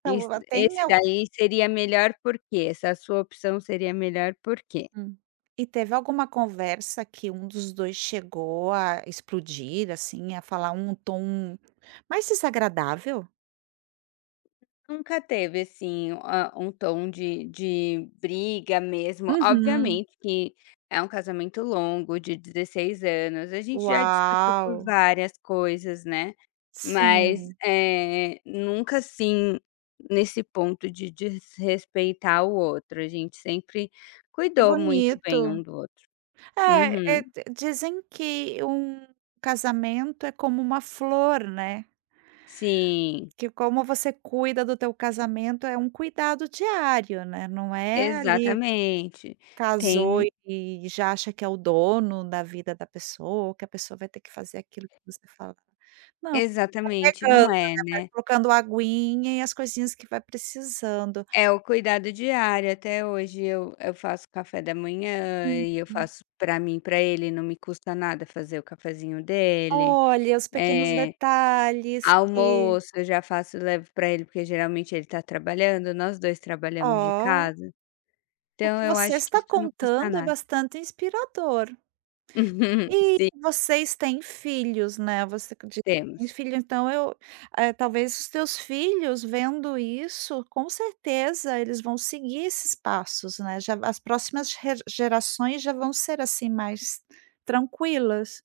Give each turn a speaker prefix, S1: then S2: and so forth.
S1: É
S2: Iss
S1: luga Tem
S2: esse
S1: al
S2: daí seria melhor por quê? Essa sua opção seria melhor por quê?
S1: Hum, e teve alguma conversa que um dos 2 chegou a explodir, assim, a falar um tom mais desagradável?
S2: Nunca teve, assim, ah um tom de de briga mesmo,
S1: Uhum.
S2: obviamente que é um casamento longo de 16 anos, a gente já discutiu por
S1: Uau.
S2: várias coisas, né, mas,
S1: Sim.
S2: eh, nunca assim nesse ponto de desrespeitar o outro, a gente sempre
S1: Que
S2: cuidou muito bem um
S1: bonito.
S2: do outro.
S1: Eh eh,
S2: Uhum.
S1: dizem que um casamento é como uma flor, né.
S2: Sim.
S1: Que como você cuida do teu casamento, é um cuidado diário, né, não é ali que
S2: Exatamente,
S1: casou
S2: tem
S1: e já acha que é o dono da vida da pessoa ou que a pessoa vai ter que fazer aquilo que você fala. Não vai
S2: Exatamente,
S1: regando,
S2: não é,
S1: né, vai
S2: né.
S1: colocando aguinha e as coisinhas que vai precisando.
S2: É o cuidado diário, até hoje eu eu faço café da manhã e eu
S1: Uhum.
S2: faço para mim e para ele, não me custa nada fazer o cafezinho dele.
S1: Olha, os pequenos
S2: Eh,
S1: detalhes que
S2: almoço eu já faço levo para ele, porque geralmente ele tá trabalhando, nós 2 trabalhamos de
S1: Ó.
S2: casa.
S1: O
S2: Então
S1: que
S2: eu
S1: você
S2: acho que
S1: está
S2: isso não custa
S1: contando é
S2: nada.
S1: bastante inspirador. E
S2: Sim.
S1: vocês têm filhos ,né, você condi tem
S2: Temos.
S1: filho, então eu eh, talvez os teus filhos vendo isso, com certeza eles vão seguir esses passos, né já, as próximas re gerações já vão ser, assim, mais tranquilas.